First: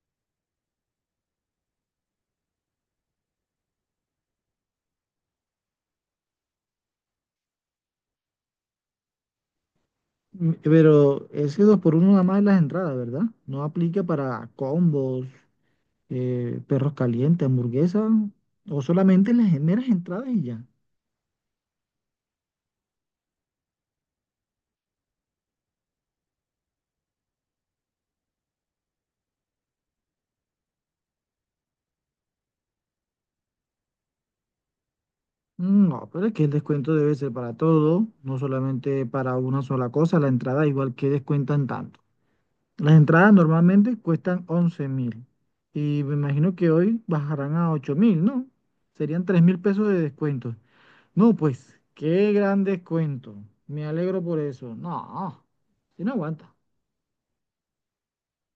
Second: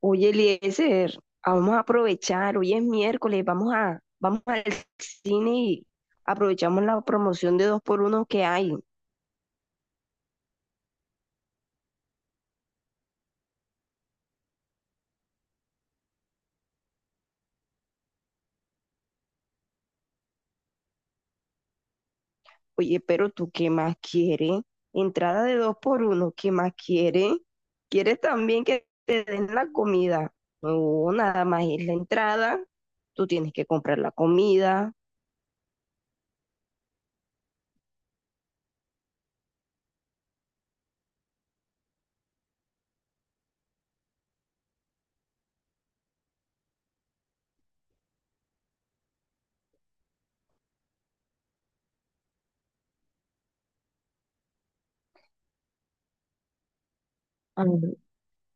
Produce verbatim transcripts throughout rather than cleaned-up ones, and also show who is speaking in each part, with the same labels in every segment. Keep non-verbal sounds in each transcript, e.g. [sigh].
Speaker 1: Oye, Eliezer, vamos a aprovechar, hoy es miércoles, vamos a, vamos al cine y aprovechamos la promoción de dos por uno que hay.
Speaker 2: Mm, Pero ese dos por uno nada más en las entradas, ¿verdad? No aplica para combos, eh, perros calientes, hamburguesas, o solamente las meras entradas y ya.
Speaker 1: Oye, ¿pero tú qué más quieres? Entrada de dos por uno, ¿qué más quieres? ¿Quieres también que te den la comida? No, nada más es la entrada, tú tienes que comprar la comida.
Speaker 2: Mm, No, pero es que el descuento debe ser para todo, no solamente para una sola cosa. La entrada igual que descuentan tanto. Las entradas normalmente cuestan once mil y me imagino que hoy bajarán a ocho mil, ¿no? Serían tres mil pesos de descuento. No, pues, qué gran descuento. Me alegro por eso. No, si no aguanta.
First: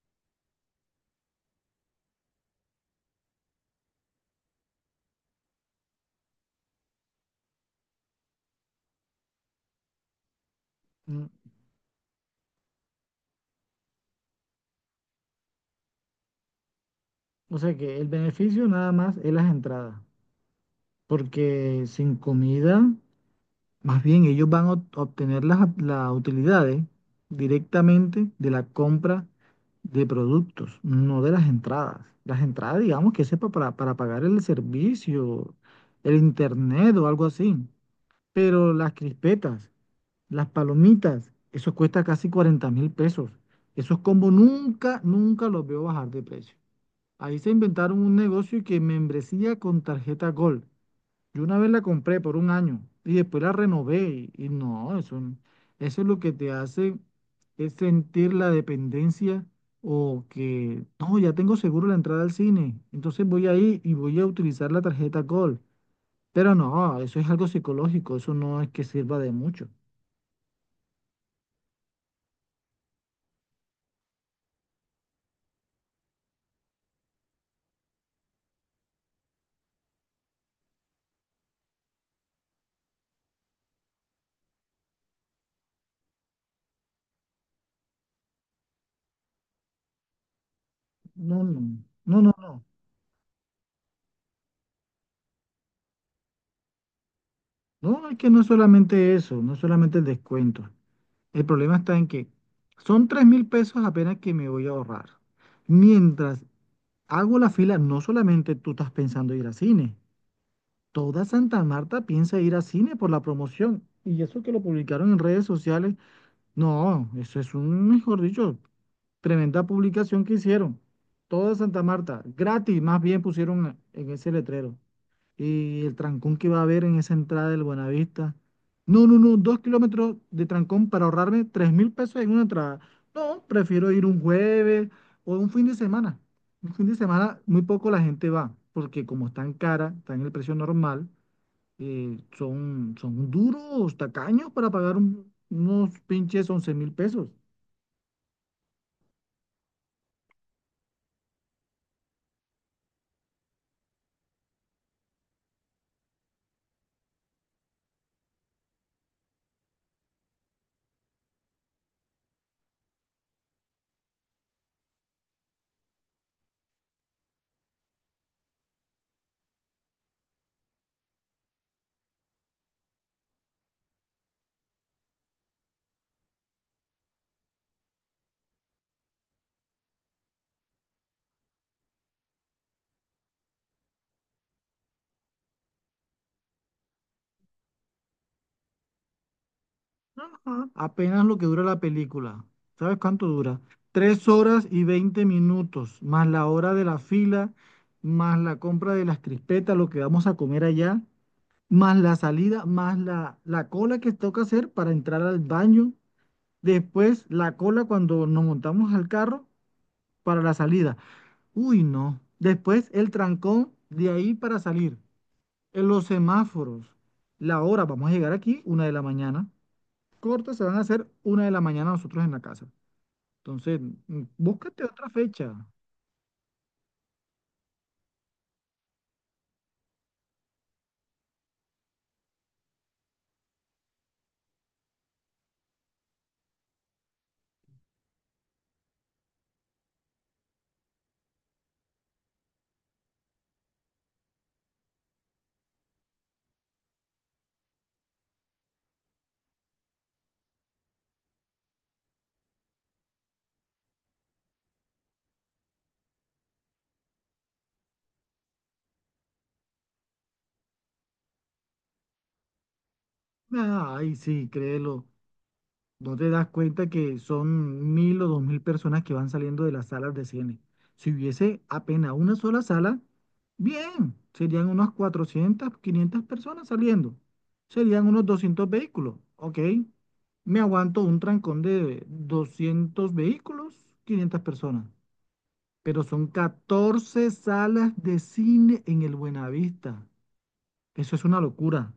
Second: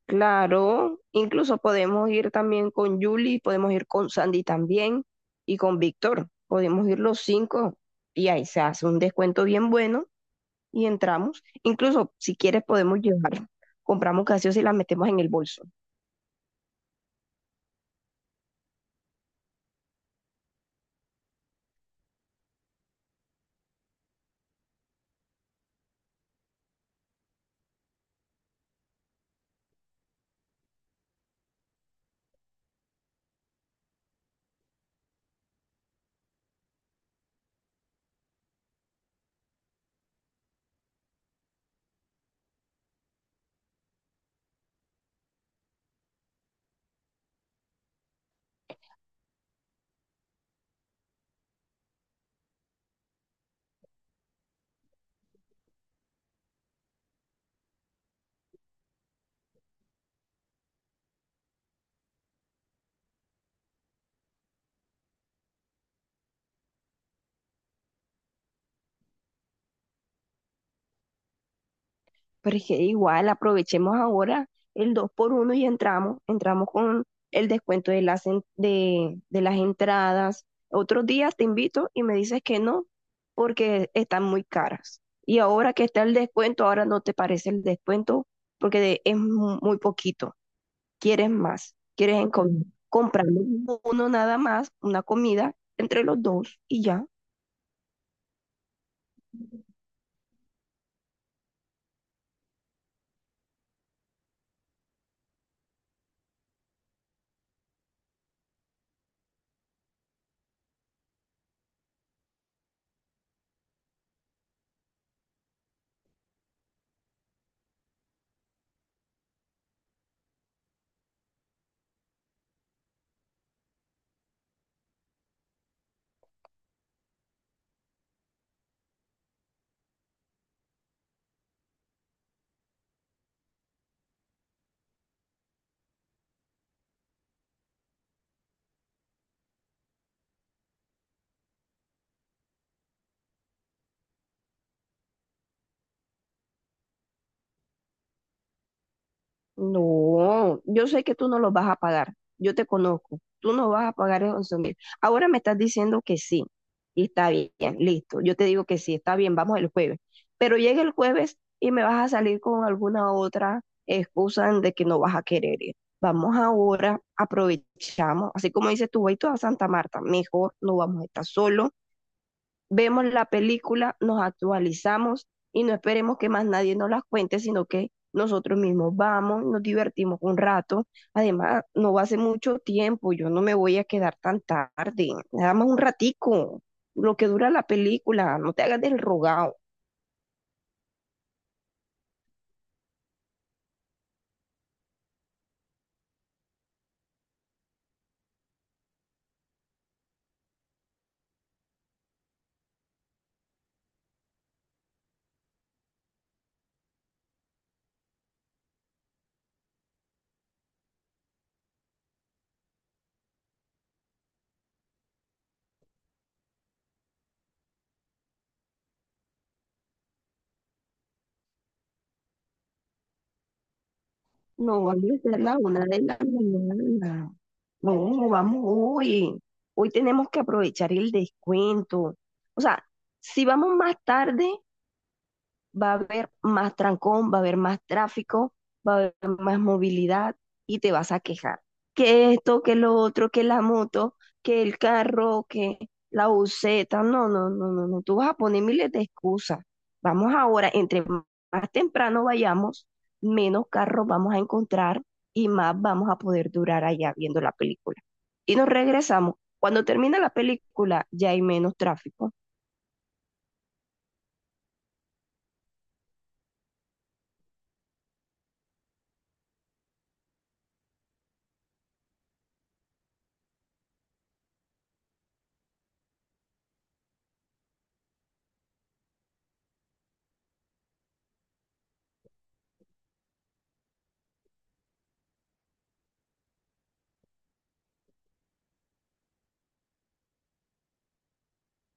Speaker 1: Claro, incluso podemos ir también con Julie, podemos ir con Sandy también y con Víctor. Podemos ir los cinco y ahí se hace un descuento bien bueno y
Speaker 2: Mm,
Speaker 1: entramos. Incluso si quieres podemos llevar, compramos gaseosa y la metemos en el bolso.
Speaker 2: O sea que el beneficio nada más es las entradas, porque sin comida, más bien ellos van a ob- obtener las, las utilidades directamente de la compra de productos, no de las entradas. Las entradas, digamos que sepa para, para pagar el servicio, el internet o algo así. Pero las crispetas. Las palomitas, eso cuesta casi cuarenta mil pesos. Esos combos nunca, nunca los veo bajar de precio. Ahí se inventaron un negocio que membresía con tarjeta Gold. Yo una vez la compré por un año y después la renové y, y no, eso, n- eso es lo que te hace es sentir la dependencia o que, no, ya tengo seguro la entrada al cine, entonces voy ahí y voy a utilizar la tarjeta Gold. Pero no, eso es algo psicológico, eso no es que sirva de mucho.
Speaker 1: Pero es que igual aprovechemos ahora el dos por uno y entramos, entramos con el descuento de las, en- de, de las entradas. Otros días te invito y me dices que no, porque están muy caras. Y ahora que está el descuento, ahora no te parece el descuento porque de- es mu- muy poquito. Quieres
Speaker 2: No, no,
Speaker 1: más, quieres
Speaker 2: no, no,
Speaker 1: enco-
Speaker 2: no.
Speaker 1: Mm. comprar uno nada más, una comida entre los dos y ya.
Speaker 2: No, es que no es solamente eso, no es solamente el descuento. El problema está en que son tres mil pesos apenas que me voy a ahorrar. Mientras hago la fila, no solamente tú estás pensando ir a cine, toda Santa Marta piensa ir a cine por la promoción. Y eso que lo publicaron en redes sociales, no, eso es un, mejor dicho, tremenda publicación que hicieron. Toda Santa Marta, gratis, más bien pusieron en ese letrero. Y el trancón que va a haber en esa entrada del Buenavista. No, no, no, dos kilómetros de trancón para ahorrarme tres mil pesos en una entrada. No, prefiero ir un jueves o un fin de semana. Un fin de semana muy poco la gente va, porque como están caras, están en el precio normal, eh, son, son duros, tacaños para pagar un- unos pinches once mil pesos.
Speaker 1: No, yo sé que tú no los vas a pagar. Yo te conozco. Tú no vas a pagar esos 11 mil. Ahora me estás diciendo que sí. Y está bien, listo. Yo te digo que sí, está bien, vamos el jueves. Pero llega el jueves y me vas a salir con alguna otra excusa de que no vas a querer ir. Vamos ahora, aprovechamos. Así como dices tú, voy toda Santa Marta. Mejor no vamos a estar solos, vemos la película, nos actualizamos y no esperemos que más nadie nos las cuente, sino que nosotros mismos vamos, nos divertimos un rato. Además, no va a ser mucho tiempo, yo no me voy a quedar tan tarde, nada más un ratico, lo que dura la película, no te hagas del rogado.
Speaker 2: Ajá, apenas lo que dura la película. ¿Sabes cuánto dura? Tres horas y veinte minutos, más la hora de la fila, más la compra de las crispetas, lo que vamos a comer allá, más la salida, más la, la cola que toca hacer para entrar al baño. Después la cola cuando nos montamos al carro para la salida. Uy, no. Después el trancón de ahí para salir. En los semáforos. La hora, vamos a llegar aquí, una de la mañana cortas se van a hacer una de la mañana nosotros en la casa. Entonces, mm, búscate
Speaker 1: No, vamos
Speaker 2: otra
Speaker 1: a ser
Speaker 2: fecha.
Speaker 1: la una de la mañana. No, vamos hoy. Hoy tenemos que aprovechar el descuento. O sea, si vamos más tarde, va a haber más trancón, va a haber más tráfico, va a haber más movilidad y te vas a quejar. Que esto, que lo otro, que la moto, que el carro, que la buseta. No, no, no, no, no. Tú vas a poner miles de excusas. Vamos ahora, entre más temprano vayamos, menos carros vamos a encontrar y más vamos a poder durar allá viendo la película. Y nos regresamos. Cuando termina la película ya hay menos tráfico.
Speaker 2: Ay, sí, créelo. No te das cuenta que son mil o dos mil personas que van saliendo de las salas de cine. Si hubiese apenas una sola sala, bien, serían unas cuatrocientas, quinientas personas saliendo. Serían unos doscientos vehículos, ¿ok? Me aguanto un trancón de doscientos vehículos, quinientas personas. Pero son catorce salas de cine en el Buenavista. Eso es una locura.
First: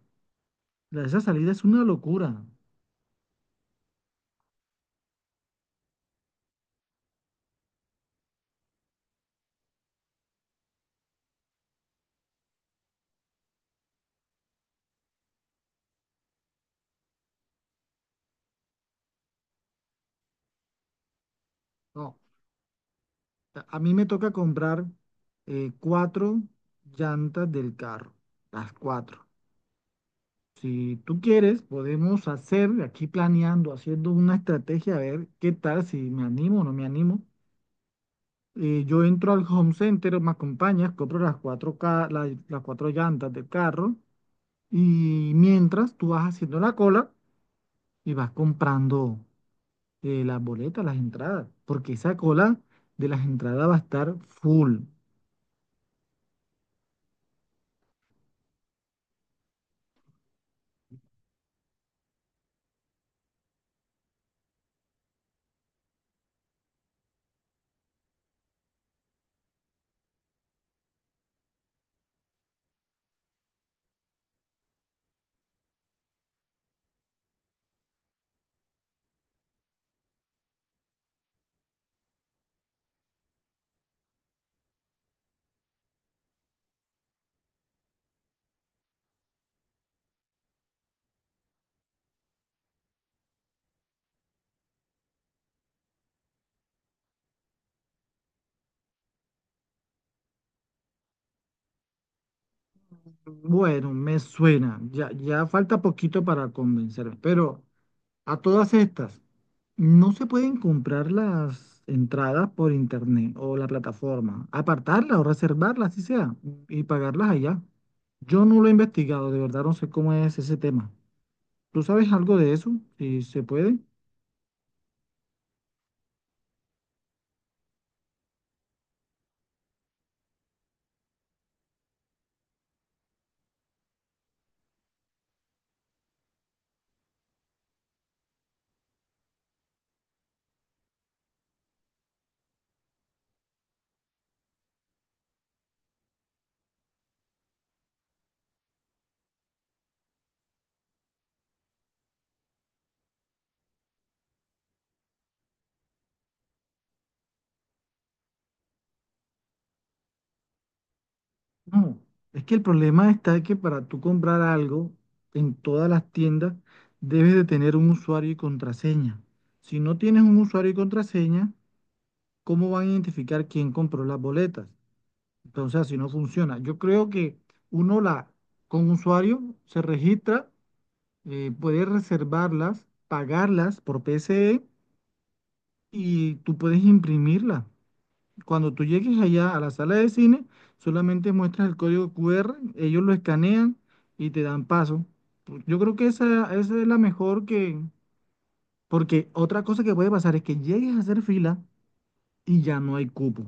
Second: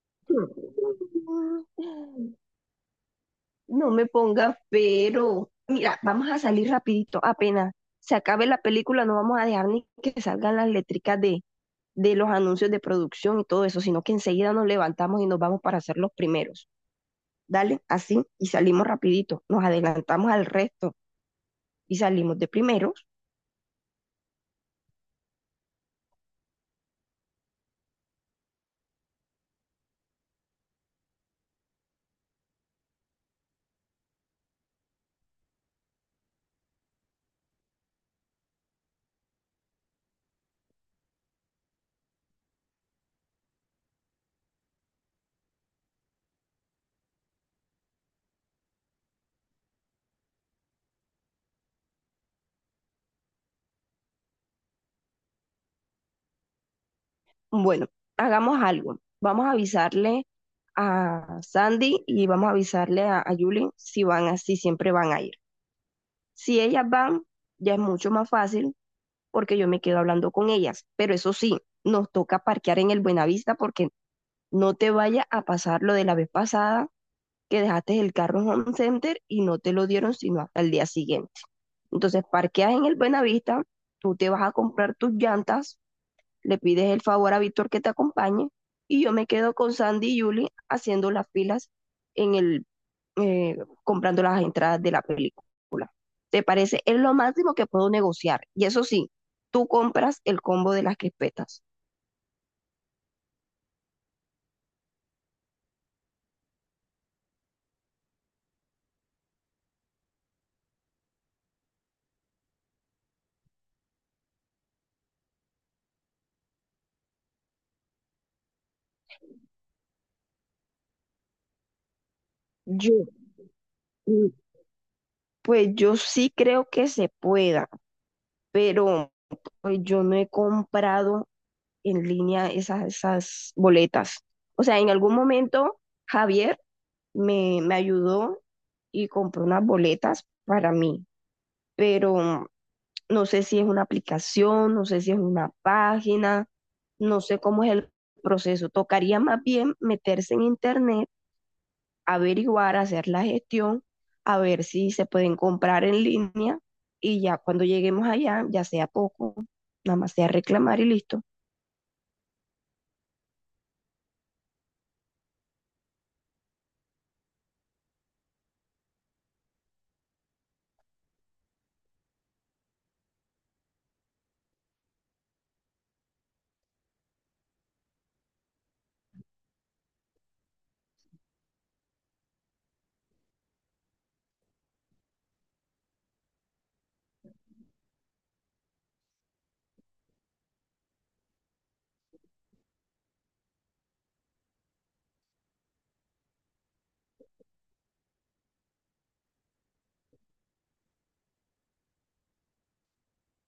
Speaker 2: La- Esa salida es una
Speaker 1: [laughs]
Speaker 2: locura.
Speaker 1: No me pongas pero. Mira, vamos a salir rapidito, apenas se acabe la película, no vamos a dejar ni que salgan las letricas de, de los anuncios de producción y todo eso, sino que enseguida nos levantamos y nos vamos para ser los primeros. Dale, así, y salimos rapidito, nos adelantamos al resto y
Speaker 2: No,
Speaker 1: salimos de primeros.
Speaker 2: a a mí me toca comprar eh, cuatro llantas del carro, las cuatro. Si tú quieres, podemos hacer aquí planeando, haciendo una estrategia, a ver qué tal, si me animo o no me animo. Eh, yo entro al Home Center, me acompañas, compro las cuatro, ca- la- las cuatro llantas del carro y mientras tú vas haciendo la cola y vas comprando eh, las boletas, las entradas, porque esa cola de las entradas va a estar full.
Speaker 1: Bueno, hagamos algo. Vamos a avisarle a Sandy y vamos a avisarle a, a Julie, si van así, siempre van a ir. Si ellas van, ya es mucho más fácil porque yo me quedo hablando con ellas. Pero eso sí, nos toca parquear en el Buenavista porque no te vaya a pasar lo de la vez pasada que dejaste el carro en Home Center y no te lo dieron sino hasta el día siguiente. Entonces parqueas en el Buenavista, tú te vas a comprar tus llantas, le pides el favor a Víctor que te acompañe y yo me quedo con Sandy y Julie haciendo las filas en el eh, comprando las entradas de la película. ¿Te parece? Es lo máximo que puedo negociar. Y eso sí, tú compras el combo de las crispetas.
Speaker 2: Bueno, me suena, ya, ya falta poquito para convencerme, pero a todas estas, no se pueden comprar las entradas por internet o la plataforma, apartarlas o reservarlas, así sea, y pagarlas allá. Yo no lo he investigado, de verdad no sé cómo es ese tema. ¿Tú sabes algo de eso?
Speaker 1: Yo,
Speaker 2: Si se puede.
Speaker 1: mm, pues yo sí creo que se pueda, pero pues yo no he comprado en línea esas, esas boletas. O sea, en algún momento Javier me, me ayudó y compró unas boletas para mí, pero no sé si es una aplicación, no sé si es una página, no sé cómo es el proceso. Tocaría más bien meterse en internet, averiguar, hacer la gestión, a ver si se pueden comprar en línea y ya cuando lleguemos allá, ya sea poco, nada más sea reclamar y listo.
Speaker 2: No, es que el problema está que para tú comprar algo en todas las tiendas debes de tener un usuario y contraseña. Si no tienes un usuario y contraseña, ¿cómo van a identificar quién compró las boletas? Entonces así no funciona. Yo creo que uno la con usuario se registra, eh, puede reservarlas, pagarlas por P S E y tú puedes imprimirlas. Cuando tú llegues allá a la sala de cine, solamente muestras el código Q R, ellos lo escanean y te dan paso. Pu- Yo creo que esa, esa es la mejor que... Porque otra cosa que puede pasar es que llegues a hacer fila y ya no hay cupo.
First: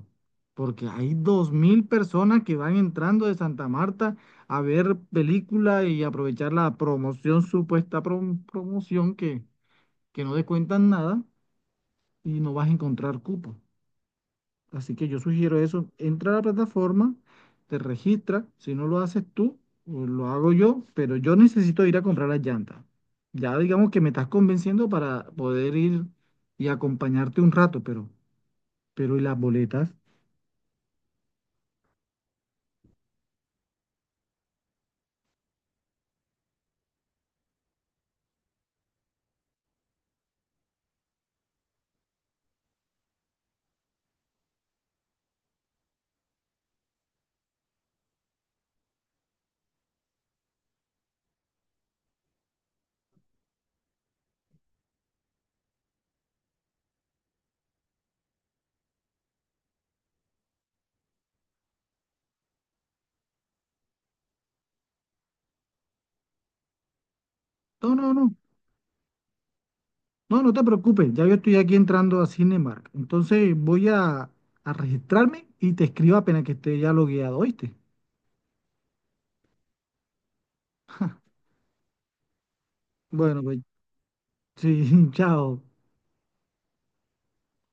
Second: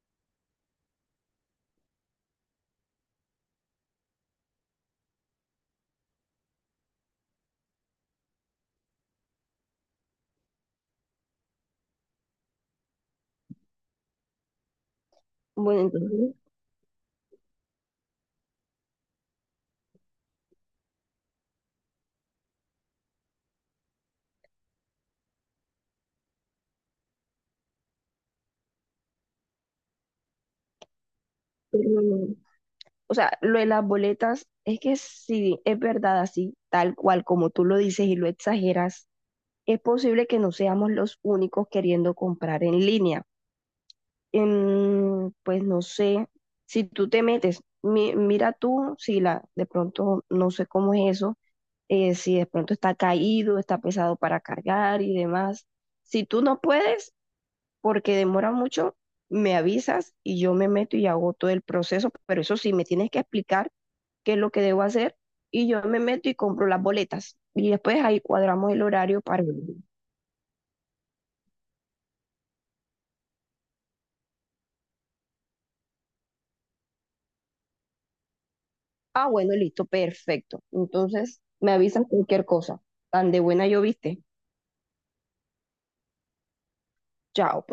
Speaker 2: Porque hay dos mil personas que van entrando de Santa Marta a ver película y aprovechar la promoción, supuesta prom- promoción que, que no descuentan nada y no vas a encontrar cupo. Así que yo sugiero
Speaker 1: Bueno,
Speaker 2: eso. Entra
Speaker 1: entonces,
Speaker 2: a la plataforma, te registra. Si no lo haces tú, o lo hago yo, pero yo necesito ir a comprar las llantas. Ya digamos que me estás convenciendo para poder ir y acompañarte un rato, pero, pero ¿y las boletas?
Speaker 1: mm, o sea, lo de las boletas es que si es verdad así, tal cual como tú lo dices y lo exageras, es posible que no seamos los únicos queriendo comprar en línea. Em, pues no sé, si tú te metes, mi- mira tú, si la, de pronto no sé cómo es eso, eh, si de pronto está caído, está pesado para cargar y demás. Si tú no puedes, porque demora mucho, me avisas y yo me meto y hago todo el proceso, pero eso sí, me tienes que explicar qué es lo que debo hacer y yo me meto y compro las boletas y
Speaker 2: No,
Speaker 1: después
Speaker 2: no,
Speaker 1: ahí
Speaker 2: no.
Speaker 1: cuadramos el horario para ir.
Speaker 2: No, no te preocupes. Ya yo estoy aquí entrando a Cinemark. Entonces voy a, a registrarme y te escribo apenas que esté ya logueado, ¿oíste?
Speaker 1: Ah, bueno, listo, perfecto. Entonces, me avisan cualquier cosa. Tan de
Speaker 2: Bueno, pues
Speaker 1: buena yo viste.
Speaker 2: sí, [laughs] chao.
Speaker 1: Chao.